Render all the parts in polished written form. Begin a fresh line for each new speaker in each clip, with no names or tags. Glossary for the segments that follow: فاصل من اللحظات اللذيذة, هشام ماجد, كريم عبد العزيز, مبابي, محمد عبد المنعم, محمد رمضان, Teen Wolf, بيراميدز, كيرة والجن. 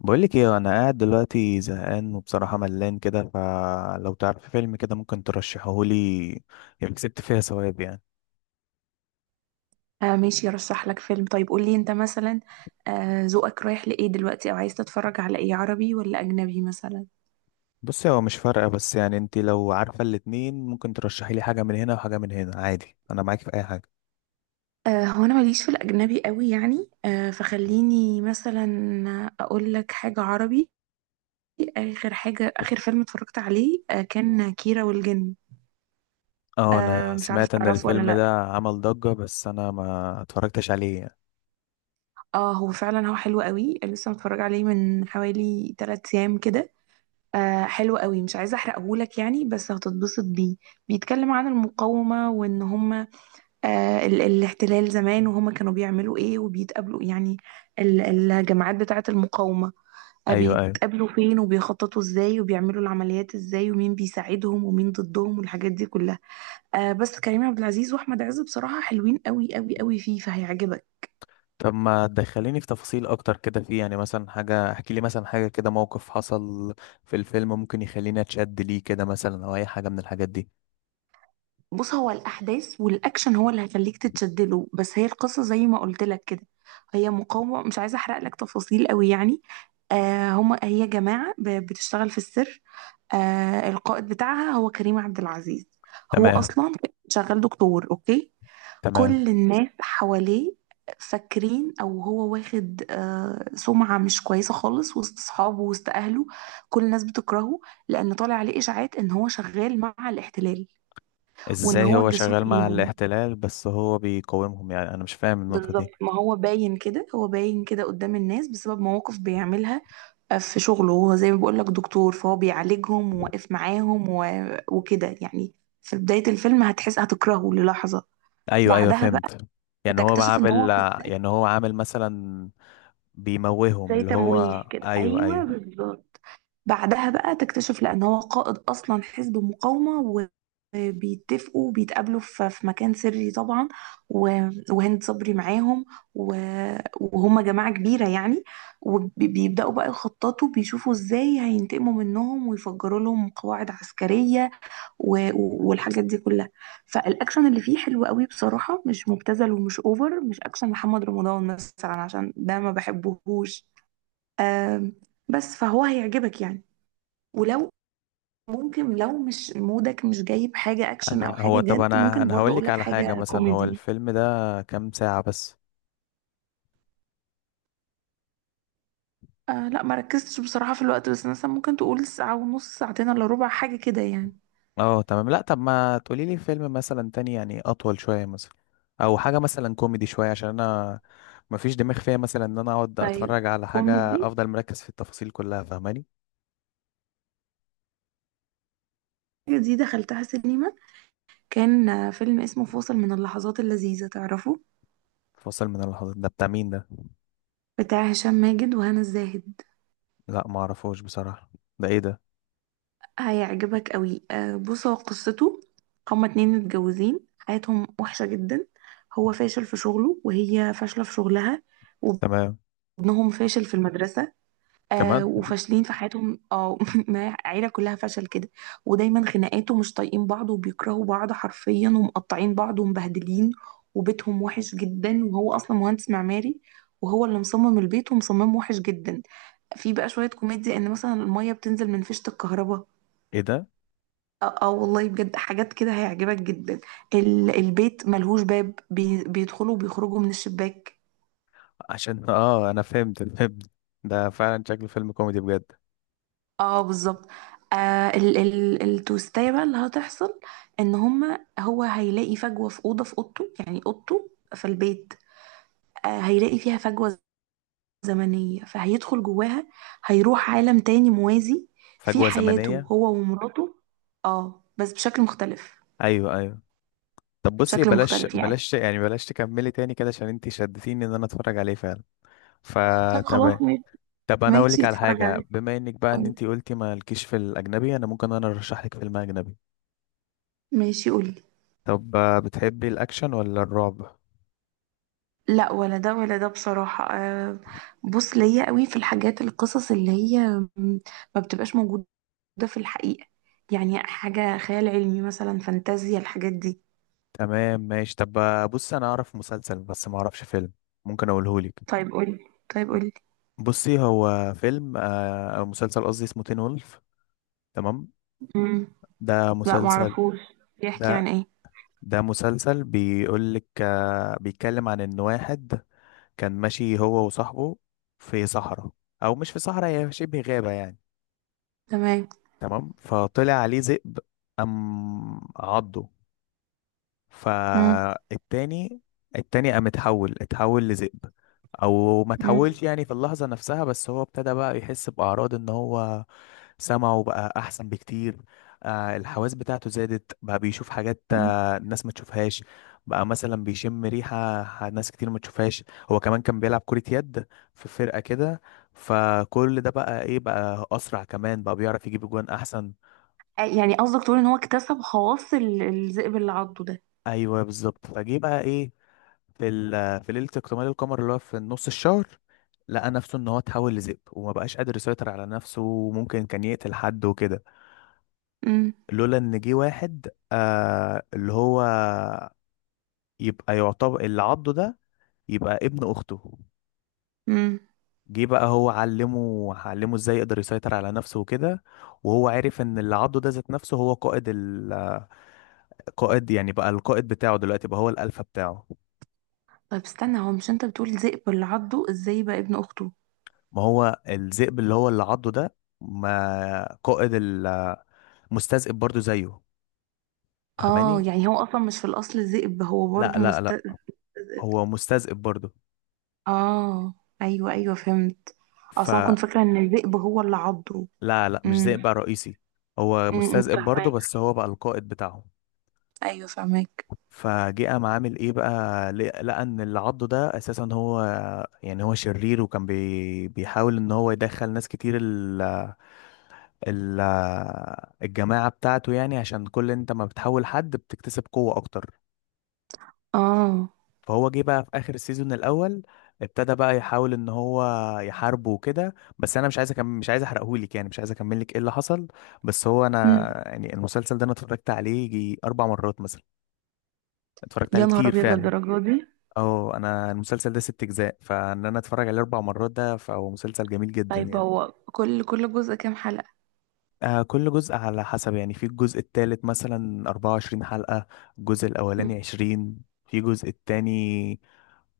بقولك ايه، انا قاعد دلوقتي زهقان وبصراحة ملان كده. فلو تعرف فيلم كده ممكن ترشحهولي، يبقى كسبت فيها ثواب يعني.
ماشي، رشح لك فيلم. طيب قول لي انت مثلا، ذوقك رايح لايه دلوقتي او عايز تتفرج على ايه، عربي ولا اجنبي مثلا؟
بصي، هو مش فارقة، بس يعني انت لو عارفة الاتنين ممكن ترشحي لي حاجة من هنا وحاجة من هنا، عادي انا معاك في اي حاجة.
هو انا ماليش في الاجنبي قوي يعني، فخليني مثلا اقول لك حاجة عربي. اخر حاجة، اخر فيلم اتفرجت عليه كان كيرة والجن.
اه انا
مش عارف
سمعت ان
تعرفه ولا
الفيلم
لا.
ده عمل ضجة، بس انا ما اتفرجتش عليه يعني.
اه، هو فعلا هو حلو قوي، لسه متفرج عليه من حوالي 3 ايام كده. حلو قوي، مش عايزه احرقهولك يعني بس هتتبسط بيه. بيتكلم عن المقاومه وان هم الاحتلال زمان وهما كانوا بيعملوا ايه وبيتقابلوا يعني، ال- الجماعات بتاعة المقاومة.
ايوه، ايوه.
بيتقابلوا فين وبيخططوا ازاي وبيعملوا العمليات ازاي ومين بيساعدهم ومين ضدهم والحاجات دي كلها. بس كريم عبد العزيز واحمد عز بصراحة حلوين قوي قوي قوي فيه، فهيعجبك.
طب ما تدخليني في تفاصيل اكتر كده، فيه يعني مثلا حاجة، احكي لي مثلا حاجة كده، موقف حصل في الفيلم ممكن يخليني اتشد ليه كده مثلا، او اي حاجة من الحاجات دي.
بص، هو الاحداث والاكشن هو اللي هيخليك تتشدله، بس هي القصة زي ما قلت لك كده، هي مقاومة. مش عايزة احرق لك تفاصيل قوي يعني. آه هما هي جماعة بتشتغل في السر. القائد بتاعها هو كريم عبد العزيز. هو
تمام.
اصلا شغال دكتور، اوكي.
تمام.
كل الناس حواليه فاكرين او هو واخد سمعة مش كويسة خالص وسط اصحابه، وسط اهله. كل الناس بتكرهه لان طالع عليه اشاعات ان هو شغال مع الاحتلال وان
ازاي
هو
هو
الجاسوس
شغال مع
ليهم.
الاحتلال، بس هو بيقاومهم؟ يعني انا مش فاهم النقطة
بالظبط،
دي.
ما هو باين كده، هو باين كده قدام الناس بسبب مواقف بيعملها في شغله، وهو زي ما بقول لك دكتور فهو بيعالجهم وواقف معاهم وكده يعني. في بداية الفيلم هتحس هتكرهه للحظة.
ايوه، ايوه،
بعدها بقى
فهمت. يعني هو
هتكتشف ان هو
عامل،
في السجن
يعني هو عامل مثلا بيموههم،
زي
اللي هو
تمويه كده.
ايوه،
ايوه
ايوه.
بالظبط. بعدها بقى تكتشف لأن هو قائد أصلا حزب مقاومة، وبيتفقوا بيتقابلوا في مكان سري طبعا، وهند صبري معاهم، وهم جماعة كبيرة يعني. وبيبدأوا بقى يخططوا، بيشوفوا ازاي هينتقموا منهم ويفجروا لهم قواعد عسكرية والحاجات دي كلها. فالأكشن اللي فيه حلو قوي بصراحة، مش مبتذل ومش أوفر، مش أكشن محمد رمضان مثلا عشان ده ما بحبهوش. آم، بس فهو هيعجبك يعني. ولو ممكن لو مش مودك مش جايب حاجة أكشن أو
انا هو،
حاجة
طب
جد،
انا
ممكن
انا
برضه
هقول لك
أقولك
على حاجة.
حاجة
مثلا هو
كوميدي.
الفيلم ده كام ساعة بس؟
لا ما ركزتش بصراحة في الوقت، بس مثلا ممكن تقول ساعة ونص، ساعتين إلا ربع، حاجة كده يعني.
اه تمام. لا، طب ما تقولي لي فيلم مثلا تاني يعني، اطول شوية مثلا، او حاجة مثلا كوميدي شوية، عشان انا مفيش دماغ فيها مثلا، ان انا اقعد
طيب،
اتفرج على حاجة
كوميدي.
افضل مركز في التفاصيل كلها، فاهماني؟
حاجة دي دخلتها سينما، كان فيلم اسمه فاصل من اللحظات اللذيذة، تعرفه؟
فاصل من اللحظات ده بتاع مين ده؟
بتاع هشام ماجد وهنا الزاهد.
لا ما اعرفوش بصراحة. ده ايه ده؟
هيعجبك قوي. بص، هو قصته هما اتنين متجوزين حياتهم وحشة جدا. هو فاشل في شغله وهي فاشلة في شغلها،
تمام.
وابنهم فاشل في المدرسة.
كمان؟
وفاشلين في حياتهم، اه ما العيله كلها فشل كده. ودايما خناقات ومش طايقين بعض وبيكرهوا بعض حرفيا، ومقطعين بعض ومبهدلين. وبيتهم وحش جدا، وهو اصلا مهندس معماري وهو اللي مصمم البيت، ومصممه وحش جدا. في بقى شويه كوميديا، ان مثلا الميه بتنزل من فيشه الكهرباء.
ايه ده؟
اه، والله بجد حاجات كده هيعجبك جدا. البيت ملهوش باب، بيدخلوا وبيخرجوا من الشباك.
عشان اه انا فهمت، فهمت. ده فعلا شكله فيلم كوميدي بجد.
اه بالظبط. آه ال ال التوستاية بقى اللي هتحصل، ان هما هو هيلاقي فجوة في أوضة في أوضته، يعني أوضته في البيت. هيلاقي فيها فجوة زمنية فهيدخل جواها، هيروح عالم تاني موازي في
فجوة
حياته
زمنية؟
هو ومراته، اه بس بشكل مختلف.
ايوه، ايوه. طب بصي،
بشكل
بلاش
مختلف يعني.
بلاش يعني، بلاش تكملي تاني كده، عشان انتي شدتيني ان انا اتفرج عليه فعلا.
طب
فتمام.
خلاص ماشي.
طب انا اقول
ماشي
لك على
اتفرج
حاجه،
عليه.
بما انك بقى ان انت قلتي مالكيش في الاجنبي، انا ممكن انا ارشح لك فيلم اجنبي.
ماشي قولي.
طب بتحبي الاكشن ولا الرعب؟
لا ولا ده ولا ده بصراحة. بص، ليا قوي في الحاجات، القصص اللي هي م- ما بتبقاش موجودة ده في الحقيقة، يعني حاجة خيال علمي مثلا، فانتازيا، الحاجات دي.
تمام ماشي. طب بص انا اعرف مسلسل بس ما اعرفش فيلم، ممكن اقوله لك.
طيب قولي. طيب قولي.
بصي هو فيلم او مسلسل قصدي، اسمه تين وولف. تمام.
مم.
ده
لا
مسلسل.
معرفوش، بيحكي
ده،
عن ايه؟
ده مسلسل بيقول لك، بيتكلم عن ان واحد كان ماشي هو وصاحبه في صحراء، او مش في صحراء، هي شبه غابه يعني.
تمام.
تمام. فطلع عليه ذئب، قام عضه.
مم.
فالتاني، التاني قام اتحول لذئب، او ما
مم.
اتحولش يعني في اللحظة نفسها، بس هو ابتدى بقى يحس بأعراض ان هو سمعه بقى احسن بكتير. آه الحواس بتاعته زادت، بقى بيشوف حاجات
مم.
آه الناس ما تشوفهاش. بقى مثلا بيشم ريحة، ناس كتير ما تشوفهاش. هو كمان كان بيلعب كرة يد في فرقة كده، فكل ده بقى ايه، بقى اسرع، كمان بقى بيعرف يجيب جوان احسن.
يعني قصدك تقول ان هو اكتسب خواص الذئب اللي عضه ده.
ايوه بالظبط. فجه بقى ايه، في ليله اكتمال القمر اللي هو في نص الشهر، لقى نفسه ان هو اتحول لذئب، وما بقاش قادر يسيطر على نفسه، وممكن كان يقتل حد وكده،
مم.
لولا ان جه واحد آه اللي هو يبقى يعتبر اللي عضه ده يبقى ابن اخته.
مم.
جه بقى هو علمه ازاي يقدر يسيطر على نفسه وكده. وهو عرف ان اللي عضه ده ذات نفسه هو قائد، القائد يعني بقى، القائد بتاعه دلوقتي بقى هو الالفا بتاعه.
طيب استنى، هو مش انت بتقول ذئب اللي عضه، ازاي بقى ابن اخته؟
ما هو الذئب اللي هو اللي عضه ده، ما قائد المستذئب برضو زيه،
اه
فاهماني؟
يعني هو اصلا مش في الاصل ذئب، هو
لا،
برضو
لا، لا،
ذئب.
هو مستذئب برضو.
اه، ايوه ايوه فهمت. اصلا كنت
فلا،
فاكره ان الذئب هو اللي عضه.
لا، لا، مش
امم.
ذئب بقى رئيسي، هو
امم.
مستذئب برضو، بس هو بقى القائد بتاعهم.
ايوه فهمك.
فجه قام عامل ايه بقى، لقى ان اللي عضه ده اساسا هو يعني هو شرير، وكان بيحاول ان هو يدخل ناس كتير ال ال الجماعة بتاعته يعني، عشان كل انت ما بتحول حد بتكتسب قوة اكتر.
اه.
فهو جه بقى في اخر السيزون الاول ابتدى بقى يحاول ان هو يحاربه وكده، بس انا مش عايز أكمل، مش عايز احرقهولك يعني، مش عايز اكمل لك ايه اللي حصل. بس هو
مم.
انا يعني المسلسل ده انا اتفرجت عليه يجي اربع مرات مثلا، اتفرجت
يا
عليه
نهار
كتير
ابيض
فعلا.
للدرجه دي.
اه انا المسلسل ده ست اجزاء، فان انا اتفرج عليه اربع مرات ده، فهو مسلسل جميل جدا
طيب
يعني.
هو كل جزء كام حلقه؟
آه كل جزء على حسب يعني، في الجزء التالت مثلا 24 حلقة، الجزء
مم.
الأولاني 20، في الجزء التاني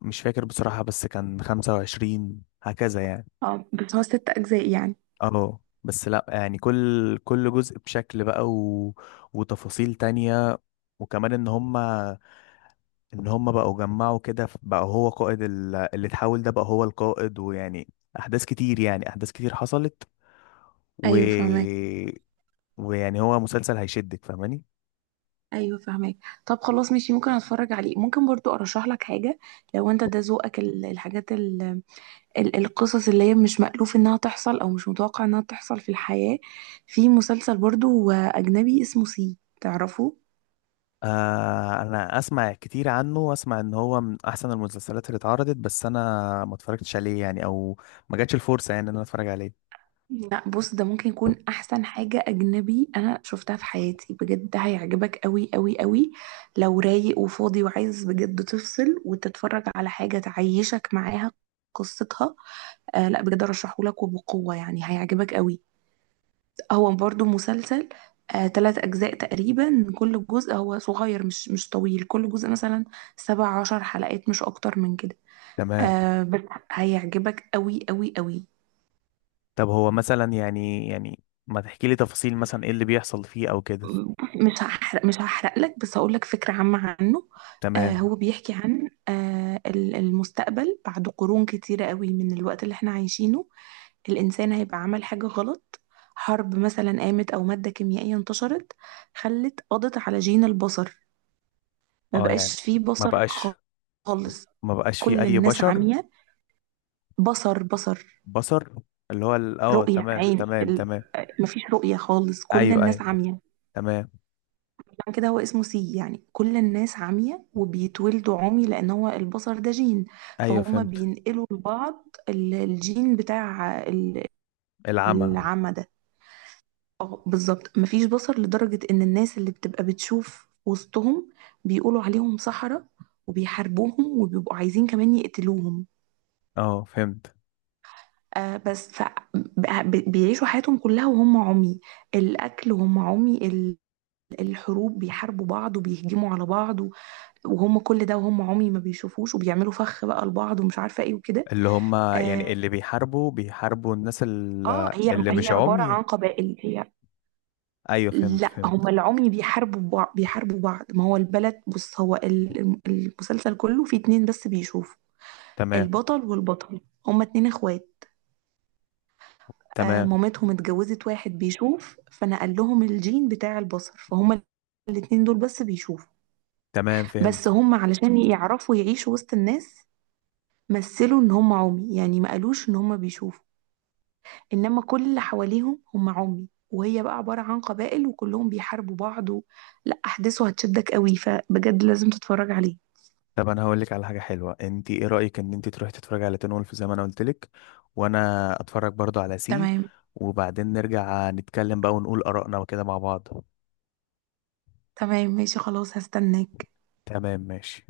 مش فاكر بصراحة، بس كان 25 هكذا يعني.
اه بس هو ست اجزاء يعني.
اه بس لا يعني كل جزء بشكل بقى وتفاصيل تانية، وكمان ان هما، بقوا جمعوا كده، بقى هو قائد اللي اتحول ده بقى هو القائد، ويعني احداث كتير، يعني احداث كتير حصلت و...
ايوه فهمك.
ويعني هو مسلسل هيشدك، فاهماني؟
ايوه فهمك. طب خلاص ماشي، ممكن اتفرج عليه. ممكن برضو ارشح لك حاجه لو انت ده ذوقك، الحاجات ال ال القصص اللي هي مش مألوف انها تحصل، او مش متوقع انها تحصل في الحياه. في مسلسل برضو اجنبي اسمه سي، تعرفه؟
آه انا اسمع كتير عنه، واسمع ان هو من احسن المسلسلات اللي اتعرضت، بس انا ما اتفرجتش عليه يعني، او ما جاتش الفرصه يعني ان انا اتفرج عليه.
لا بص، ده ممكن يكون احسن حاجة اجنبي انا شفتها في حياتي بجد، ده هيعجبك قوي قوي قوي. لو رايق وفاضي وعايز بجد تفصل وتتفرج على حاجة تعيشك معاها قصتها. لا بجد، ارشحهولك وبقوة يعني، هيعجبك قوي. هو برضو مسلسل، تلات اجزاء تقريبا، كل جزء هو صغير، مش مش طويل، كل جزء مثلا 17 حلقات، مش اكتر من كده.
تمام.
بس هيعجبك قوي قوي قوي.
طب هو مثلا يعني، يعني ما تحكي لي تفاصيل مثلا، ايه اللي بيحصل فيه او كده.
مش هحرق لك، بس هقول لك فكرة عامة عنه.
تمام.
هو بيحكي عن المستقبل بعد قرون كتيرة قوي من الوقت اللي احنا عايشينه. الإنسان هيبقى عمل حاجة غلط، حرب مثلا قامت أو مادة كيميائية انتشرت، خلت قضت على جين البصر. ما
اه يعني،
بقاش فيه
ما
بصر
بقاش،
خالص.
ما بقاش فيه
كل
اي
الناس
بشر.
عمية. بصر،
بصر، اللي هو اه
رؤية
تمام،
عين
تمام،
ال...
تمام.
آه، مفيش رؤية خالص، كل
ايوه،
الناس
ايوه.
عمية.
تمام.
عشان كده هو اسمه سي، يعني كل الناس عمية وبيتولدوا عمي لأن هو البصر ده جين،
ايوه
فهم
فهمت.
بينقلوا لبعض الجين بتاع
العمى.
العمى ده. اه بالظبط، مفيش بصر لدرجة إن الناس اللي بتبقى بتشوف وسطهم بيقولوا عليهم سحرة، وبيحاربوهم وبيبقوا عايزين كمان يقتلوهم.
اه فهمت.
آه بس ف بيعيشوا حياتهم كلها وهم عمي، الأكل وهم عمي، الحروب بيحاربوا بعض وبيهجموا على بعض، وهم كل ده وهم عمي ما بيشوفوش، وبيعملوا فخ بقى لبعض ومش عارفة ايه وكده.
اللي هم يعني،
اه،
اللي بيحاربوا، بيحاربوا الناس اللي
هي
مش
عبارة
عمي.
عن قبائل. هي
ايوه فهمت،
لا،
فهمت.
هم العمي بيحاربوا بعض. ما هو البلد، بص، هو المسلسل كله فيه اتنين بس بيشوفوا،
تمام.
البطل والبطل، هما اتنين اخوات.
تمام،
مامتهم اتجوزت واحد بيشوف فنقل لهم الجين بتاع البصر، فهما الاتنين دول بس بيشوفوا.
تمام، فهمت.
بس هما علشان يعرفوا يعيشوا وسط الناس مثلوا ان هما عمي، يعني ما قالوش ان هما بيشوفوا، انما كل اللي حواليهم هم عمي، وهي بقى عبارة عن قبائل وكلهم بيحاربوا بعض لا احداثه هتشدك قوي، فبجد لازم تتفرج عليه.
طب انا هقول لك على حاجه حلوه، انت ايه رايك ان انت تروحي تتفرجي على تين وولف زي ما انا قلت لك، وانا اتفرج برضو على سي،
تمام.
وبعدين نرجع نتكلم بقى ونقول ارائنا وكده مع بعض.
تمام ماشي خلاص، هستناك.
تمام ماشي.